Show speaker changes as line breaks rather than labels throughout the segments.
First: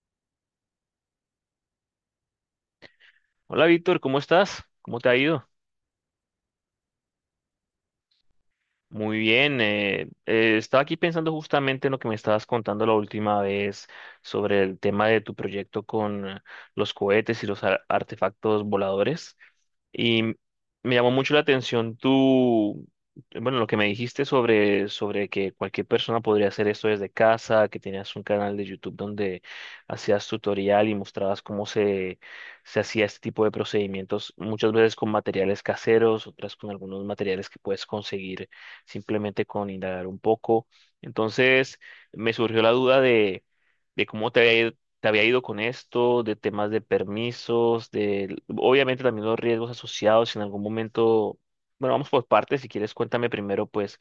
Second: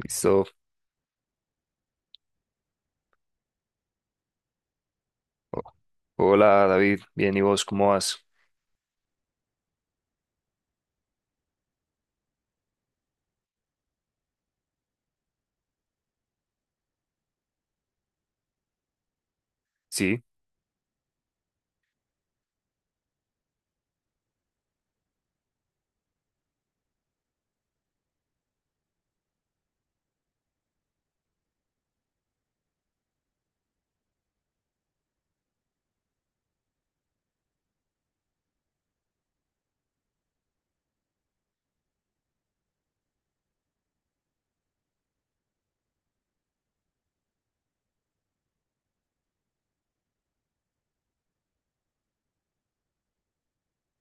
Listo.
Hola Víctor, ¿cómo estás? ¿Cómo te ha ido?
O- Hola David, bien, ¿y vos cómo vas?
Muy bien, estaba aquí pensando justamente en lo que me estabas contando la última vez sobre el tema de tu proyecto con los cohetes y los artefactos voladores y
Sí,
me llamó mucho la atención tu, bueno, lo que me dijiste sobre que cualquier persona podría hacer esto desde casa, que tenías un canal de YouTube donde hacías tutorial y mostrabas cómo se hacía este tipo de procedimientos, muchas veces con materiales caseros, otras con algunos materiales que puedes conseguir simplemente con indagar un poco. Entonces, me surgió la duda de cómo te había ido con esto, de temas de permisos, de obviamente también los riesgos asociados si en algún momento. Bueno, vamos por partes. Si quieres, cuéntame primero, pues,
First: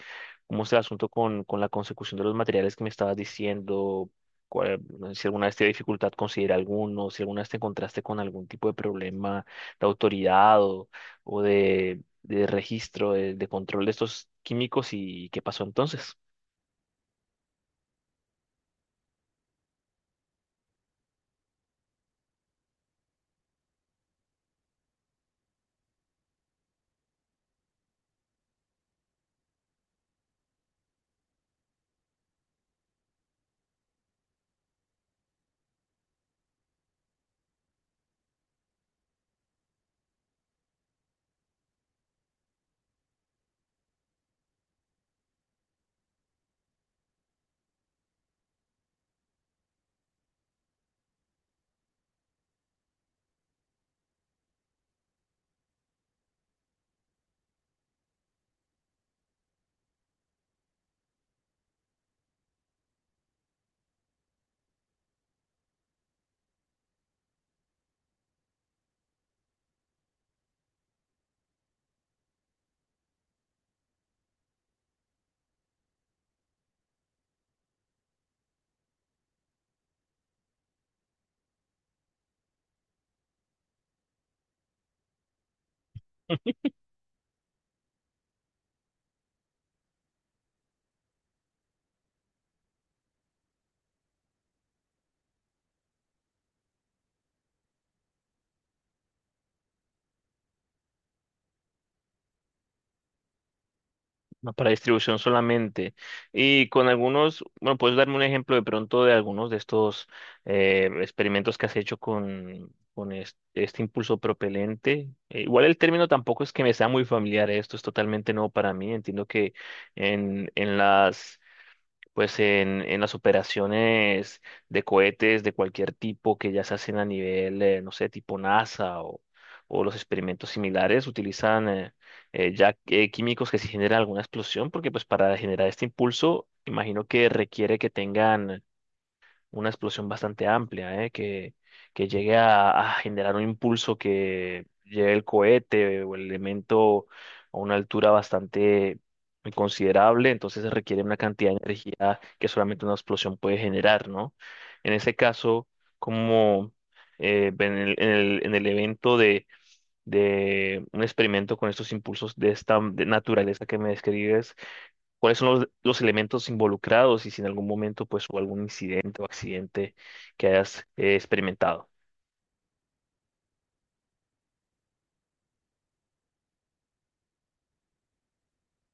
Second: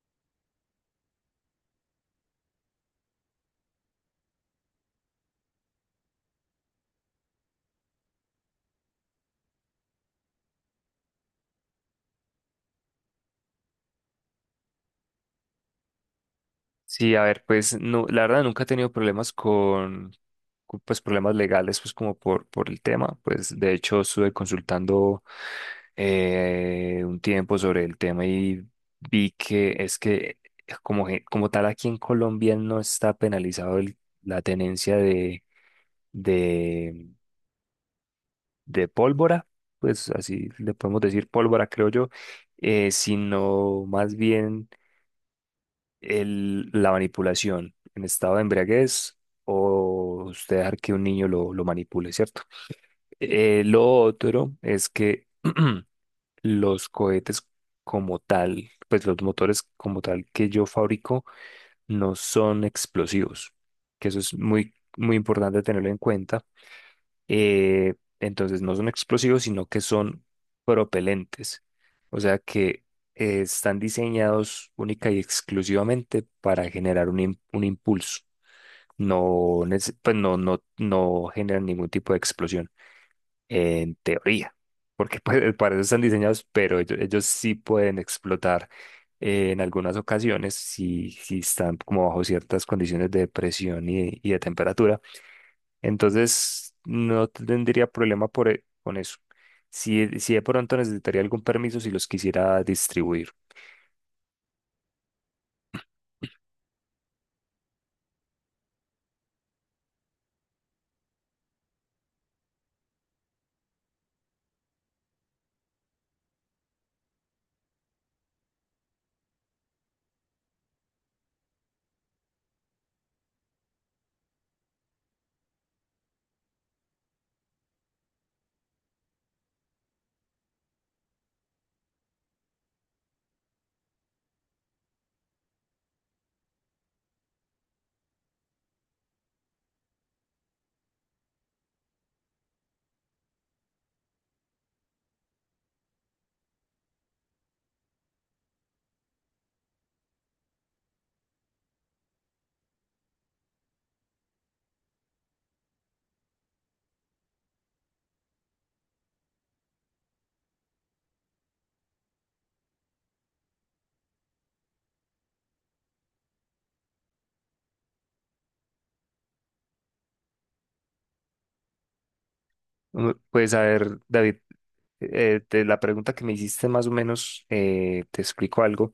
cómo es el asunto con la consecución de los materiales que me estabas diciendo, cuál- si alguna vez te dio dificultad conseguir alguno, si alguna vez te encontraste con algún tipo de problema de autoridad o de registro, control de estos químicos y qué pasó entonces.
sí, a ver, pues no, la verdad nunca he tenido problemas con, pues problemas legales, pues como por el tema, pues de hecho estuve consultando un tiempo sobre el tema y vi que es que como, como tal aquí en Colombia no está penalizado la tenencia de, de pólvora, pues así le podemos decir pólvora, creo yo sino más bien la manipulación en estado de embriaguez o usted dejar que un niño lo manipule, ¿cierto? Lo otro es que los cohetes como tal, pues los motores como tal que yo fabrico no son explosivos, que eso es muy, muy importante tenerlo en cuenta eh, entonces no son explosivos, sino que son propelentes. O sea que están diseñados única y exclusivamente para generar un impulso. No, pues no, no generan ningún tipo de explosión, en teoría, porque pues, para eso están diseñados, pero ellos sí pueden explotar en algunas ocasiones si, si están como bajo ciertas condiciones de presión y de temperatura entonces, no tendría problema con eso. Si, e, si de pronto necesitaría algún permiso si los quisiera distribuir.
No, para distribución solamente. Y con algunos, bueno, puedes darme un ejemplo de pronto de algunos de estos experimentos que has hecho con este, impulso propelente. Igual el término tampoco es que me sea muy familiar, esto es totalmente nuevo para mí. Entiendo que en las pues en las operaciones de cohetes de cualquier tipo que ya se hacen a nivel, no sé, tipo NASA o los experimentos similares, utilizan ya químicos que si generan alguna explosión, porque pues para generar este impulso, imagino que requiere que tengan una explosión bastante amplia, ¿eh? Que llegue a generar un impulso que lleve el cohete o el elemento a una altura bastante considerable, entonces se requiere una cantidad de energía que solamente una explosión puede generar, ¿no? En ese caso, como en el, en el evento de un experimento con estos impulsos de esta de naturaleza que me describes, cuáles son los elementos involucrados y si en algún momento pues hubo algún incidente o accidente que hayas experimentado.
Mm, pues a ver, David, de la pregunta que me hiciste más o menos, te explico algo,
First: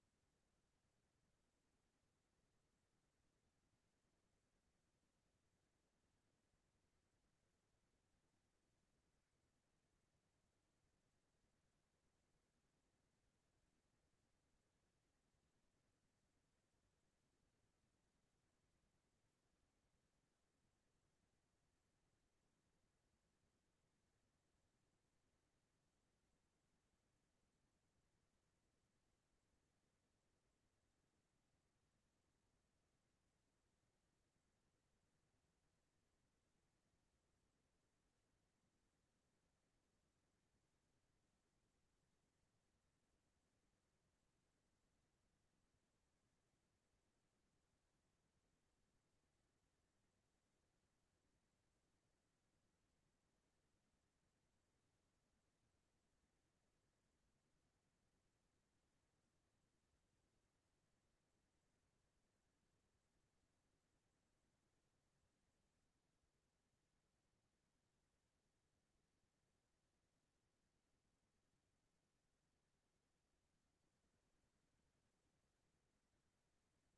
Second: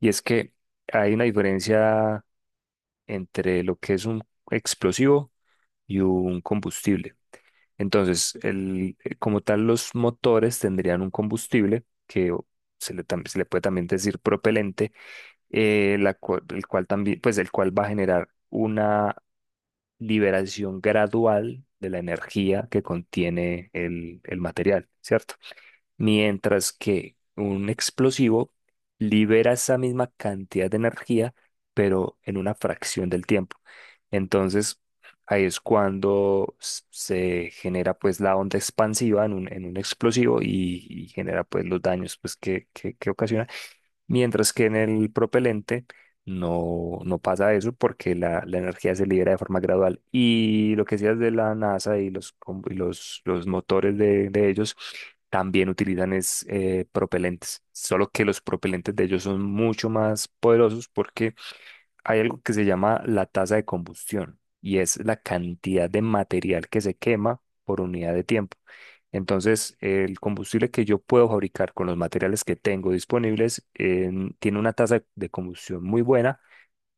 y es que hay una diferencia entre lo que es un explosivo y un combustible. Entonces, como tal, los motores tendrían un combustible se le, se le puede también decir propelente, el cual también, pues el cual va a generar una liberación gradual de la energía que contiene el material, ¿cierto? Mientras que un explosivo libera esa misma cantidad de energía, pero en una fracción del tiempo. Entonces, ahí es cuando se genera pues la onda expansiva en en un explosivo y genera pues los daños pues que, que ocasiona. Mientras que en el propelente no, no pasa eso porque la energía se libera de forma gradual. Y lo que decías de la NASA y y los motores de ellos también utilizan es, propelentes, solo que los propelentes de ellos son mucho más poderosos porque hay algo que se llama la tasa de combustión y es la cantidad de material que se quema por unidad de tiempo. Entonces, el combustible que yo puedo fabricar con los materiales que tengo disponibles tiene una tasa de combustión muy buena,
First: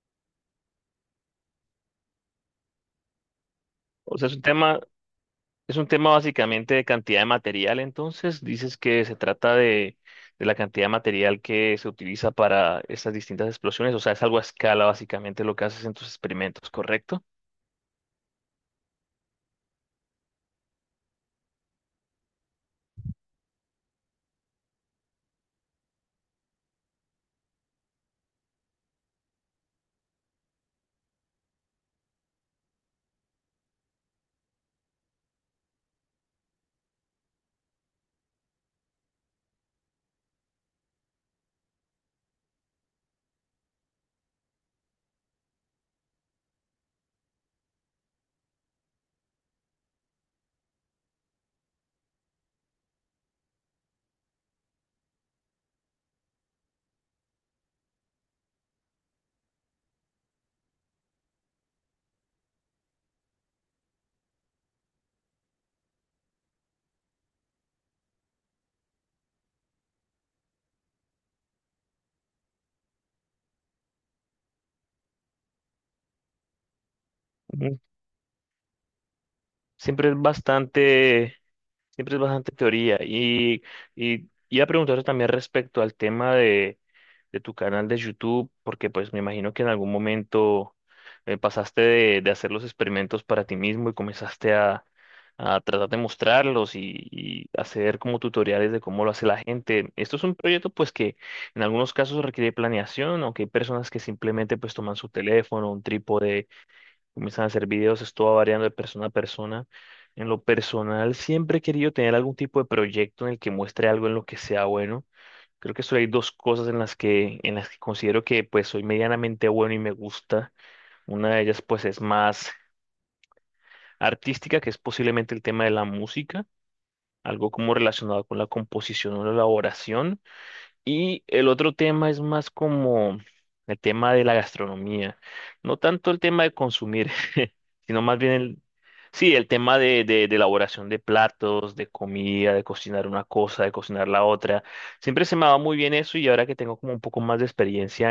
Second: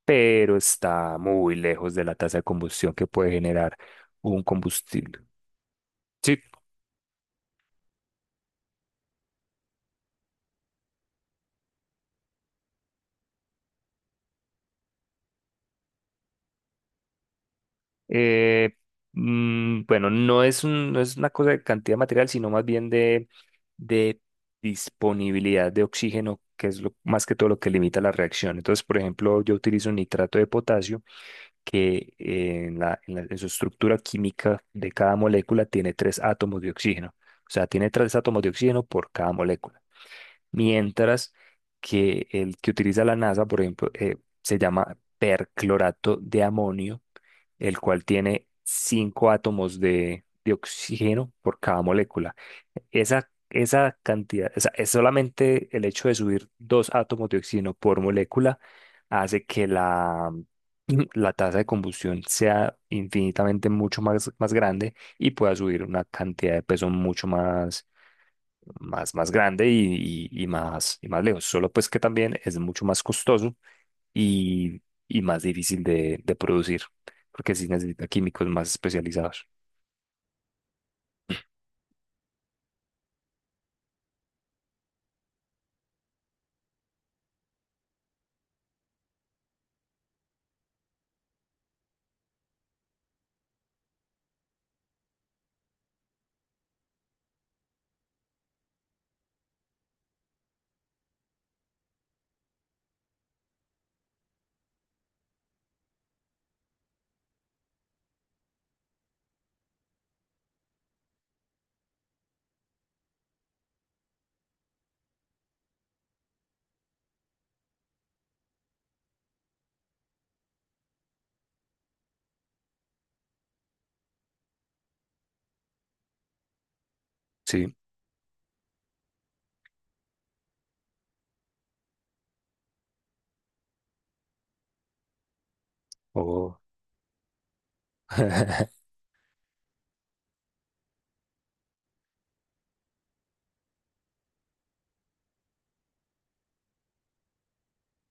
pero está muy lejos de la tasa de combustión que puede generar
O sea,
un combustible.
es un tema
Sí,
básicamente de cantidad de material, entonces dices que se trata de la cantidad de material que se utiliza para estas distintas explosiones, o sea, es algo a escala básicamente lo que haces en tus experimentos, ¿correcto?
Eh, bueno, no es no es una cosa de cantidad material, sino más bien de disponibilidad de oxígeno, que es lo, más que todo lo que limita la reacción. Entonces, por ejemplo, yo utilizo nitrato de potasio, que en su estructura química de cada molécula tiene tres átomos de oxígeno. O sea, tiene tres átomos de oxígeno por cada molécula. Mientras que el que utiliza la NASA, por ejemplo, se llama perclorato de amonio, el cual tiene cinco átomos de oxígeno por cada molécula. Esa cantidad, o sea, es solamente el hecho de subir dos átomos de oxígeno por molécula hace que la tasa de combustión sea infinitamente mucho más, más grande y pueda subir una cantidad de peso mucho más más, más grande y más lejos. Solo pues que también es mucho más costoso y, y más difícil de producir, porque sí
Ujú.
necesita químicos más especializados.
Siempre es bastante Siempre es bastante teoría. Y iba a preguntarte también respecto al tema de tu canal de YouTube, porque pues me imagino que en algún momento pasaste de hacer los experimentos para ti mismo y comenzaste a tratar de mostrarlos y hacer como tutoriales de cómo lo hace la gente. Esto es un proyecto pues que en algunos casos requiere planeación, aunque hay personas que simplemente pues toman su teléfono, un trípode, comienzan a hacer videos, esto va variando de persona a persona. En lo personal, siempre he querido tener algún tipo de proyecto en el que muestre algo en lo que sea bueno. Creo que solo hay dos cosas en las en las que considero que pues soy medianamente bueno y me gusta. Una de ellas pues es más artística, que es posiblemente el tema de la música, algo como
Sí,
relacionado con la composición o la elaboración. Y el otro tema es más como el tema de la gastronomía. No tanto el tema de
o
consumir, sino más bien el, sí, el tema de elaboración de platos, de comida, de cocinar una cosa, de cocinar la otra. Siempre se me ha dado muy bien eso y ahora que tengo como un poco más de experiencia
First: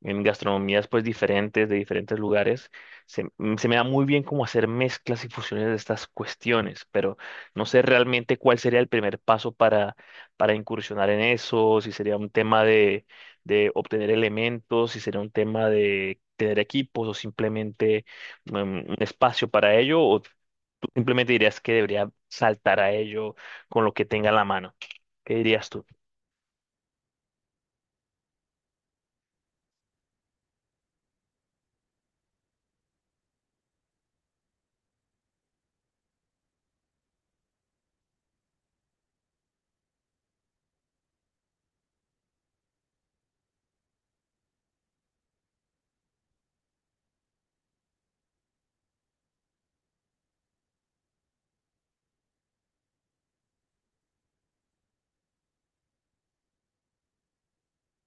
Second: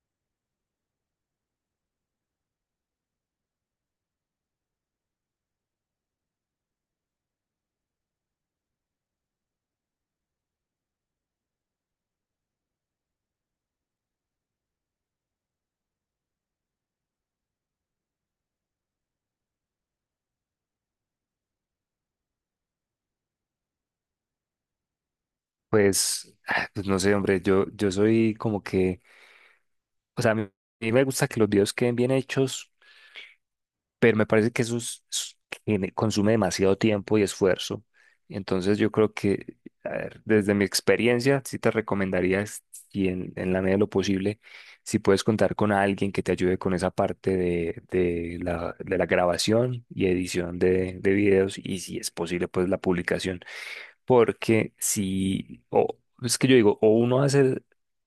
en gastronomías pues diferentes, de diferentes lugares, se me da muy bien como hacer mezclas y fusiones de estas cuestiones, pero no sé realmente cuál sería el primer paso para incursionar en eso, si sería un tema de obtener elementos, si sería un tema de tener equipos o simplemente un espacio para ello, o tú simplemente dirías que debería saltar a ello con lo que tenga en la mano. ¿Qué dirías tú?
pues, ah, pues no sé, hombre, yo soy como que, o sea, a mí me gusta que los videos queden bien hechos, pero me parece que eso consume demasiado tiempo y esfuerzo. Entonces yo creo que, a ver, desde mi experiencia, sí te recomendaría, y en la medida de lo posible, si puedes contar con alguien que te ayude con esa parte de de la grabación y edición de videos y si es posible, pues la publicación. Porque si, o es que yo digo, o uno hace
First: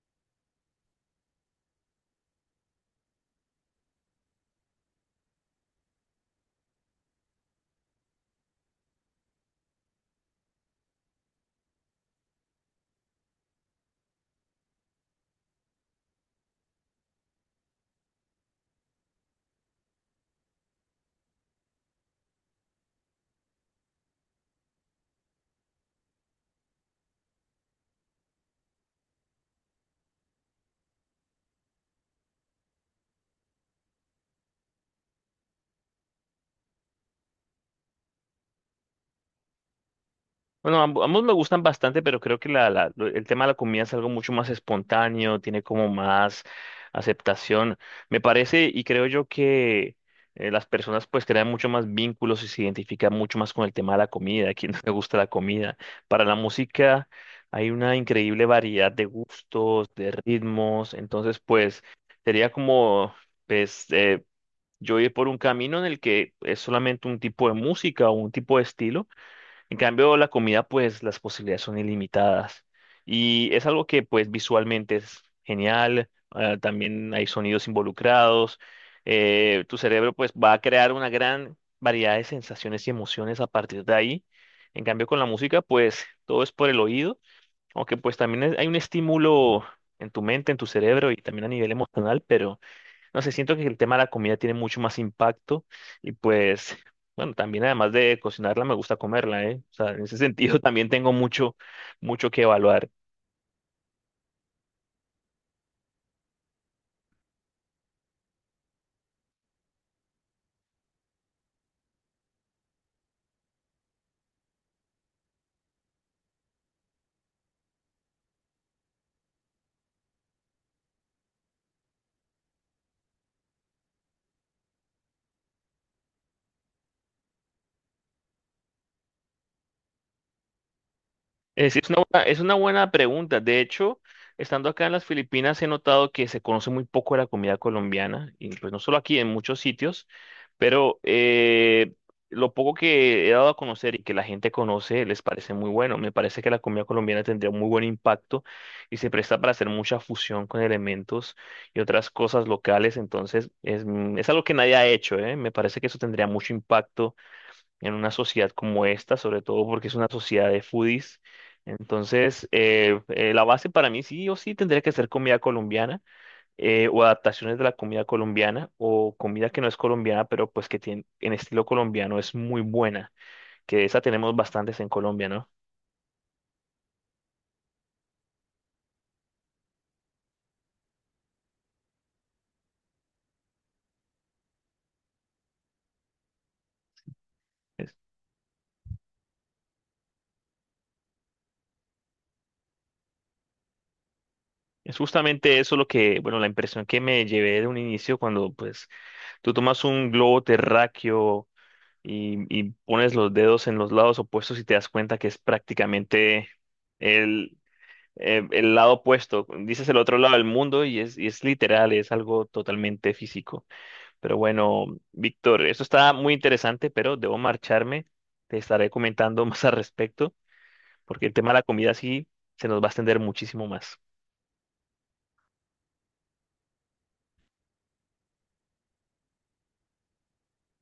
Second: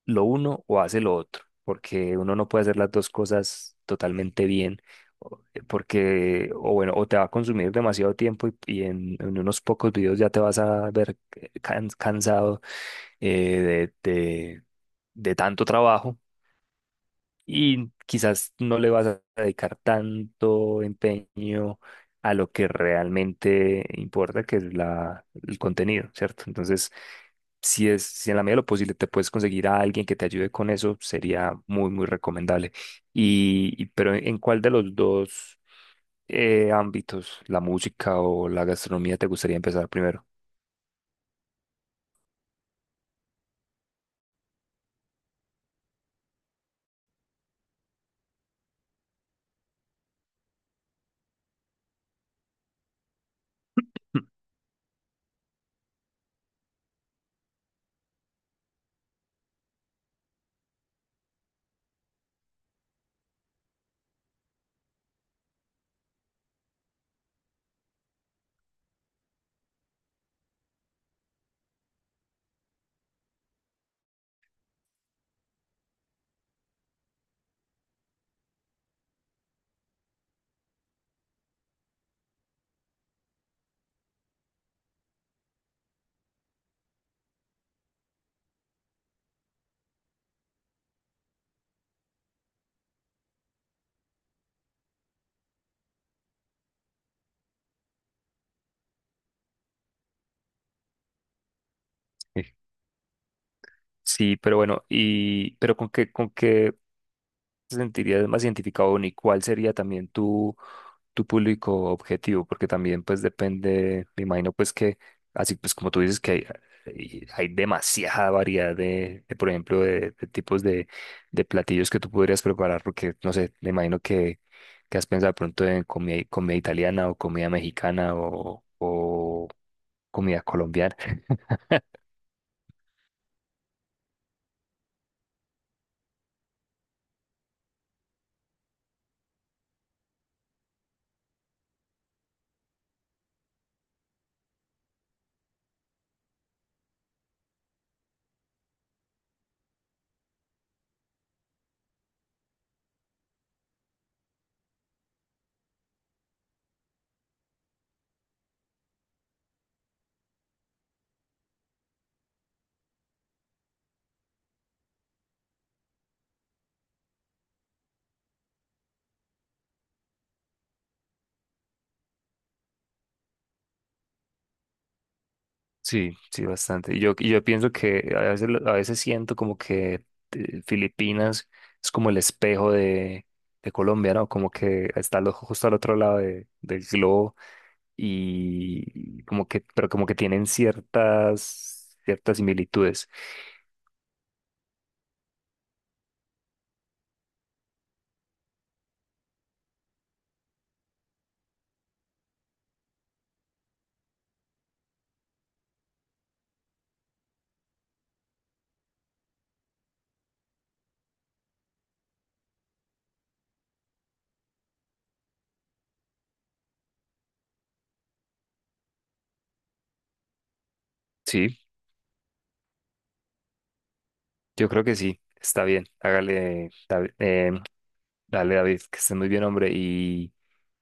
lo uno o hace lo otro, porque uno no puede hacer las dos cosas totalmente bien, porque, o bueno, o te va a consumir demasiado tiempo y en unos pocos videos ya te vas a ver cansado eh, de, de de tanto trabajo y quizás no le vas a dedicar tanto empeño a lo que realmente importa, que es el contenido, ¿cierto? Entonces, si es, si en la medida de lo posible te puedes conseguir a alguien que te ayude con eso, sería muy, muy recomendable. Pero ¿en cuál de los dos ámbitos, la música o la gastronomía, te gustaría empezar primero?
Bueno, ambos me gustan bastante, pero creo que la, el tema de la comida es algo mucho más espontáneo, tiene como más aceptación. Me parece y creo yo que las personas pues crean mucho más vínculos y se identifican mucho más con el tema de la comida, a quien no le gusta la comida. Para la música hay una increíble variedad de gustos, de ritmos, entonces pues sería como pues yo ir por un camino en el que es solamente un tipo de música o un tipo de estilo. En cambio, la comida, pues las posibilidades son ilimitadas. Y es algo que, pues, visualmente es genial. Ah, también hay sonidos involucrados. Tu cerebro, pues, va a crear una gran variedad de sensaciones y emociones a partir de ahí. En cambio, con la música, pues, todo es por el oído. Aunque, pues, también hay un estímulo en tu mente, en tu cerebro y también a nivel emocional, pero no sé, siento que el tema de la comida tiene mucho más impacto y pues, bueno, también además de cocinarla me gusta comerla, ¿eh? O sea, en ese sentido también tengo mucho, mucho que
Sí.
evaluar.
Sí, pero bueno, pero con qué te sentirías más identificado ni cuál sería también tu público objetivo? Porque también pues depende, me imagino pues que, así pues como tú dices que hay, hay demasiada variedad por ejemplo, de tipos de platillos que tú podrías preparar, porque no sé, me imagino que has pensado de pronto en comida, comida italiana o comida mexicana o comida colombiana.
Es una buena pregunta. De hecho, estando acá en las Filipinas he notado que se conoce muy poco de la comida colombiana, y pues no solo aquí, en muchos sitios, pero lo poco que he dado a conocer y que la gente conoce les parece muy bueno. Me parece que la comida colombiana tendría un muy buen impacto y se presta para hacer mucha fusión con elementos y otras cosas locales, entonces es, es algo que nadie ha hecho, ¿eh? Me parece que eso tendría mucho impacto en una sociedad como esta, sobre todo porque es una sociedad de foodies. Entonces, la base para mí sí o sí tendría que ser comida colombiana, o adaptaciones de la comida colombiana o comida que no es colombiana, pero pues que tiene, en estilo colombiano es muy buena, que de esa tenemos bastantes en Colombia, ¿no?
Sí, sí, bastante. Y yo pienso que a veces, a veces siento como que Filipinas es como el espejo de Colombia, ¿no? Como que está justo al otro lado del globo
Es,
y como que, pero como que tienen ciertas, ciertas similitudes.
es justamente eso lo que, bueno, la impresión que me llevé de un inicio cuando pues tú tomas un globo terráqueo y pones los dedos en los lados opuestos y te das cuenta que es prácticamente el, el lado opuesto. Dices el otro lado del mundo y es literal, es algo totalmente físico. Pero bueno, Víctor, esto está muy interesante, pero debo marcharme. Te estaré comentando más al respecto, porque el tema de
Sí,
la comida sí se nos va a extender muchísimo más.
yo creo que sí, está bien. Hágale, David, dale, David, que esté muy bien, hombre.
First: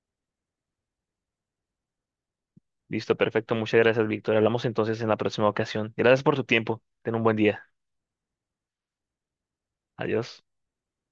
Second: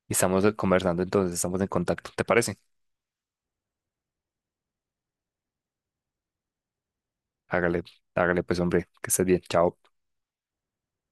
Y estamos conversando entonces, estamos en contacto, ¿te parece?
Listo, perfecto. Muchas gracias, Víctor. Hablamos entonces en la próxima ocasión. Gracias por tu tiempo. Ten un buen día.
Hágale, hágale pues, hombre, que estés bien. Chao.
Adiós.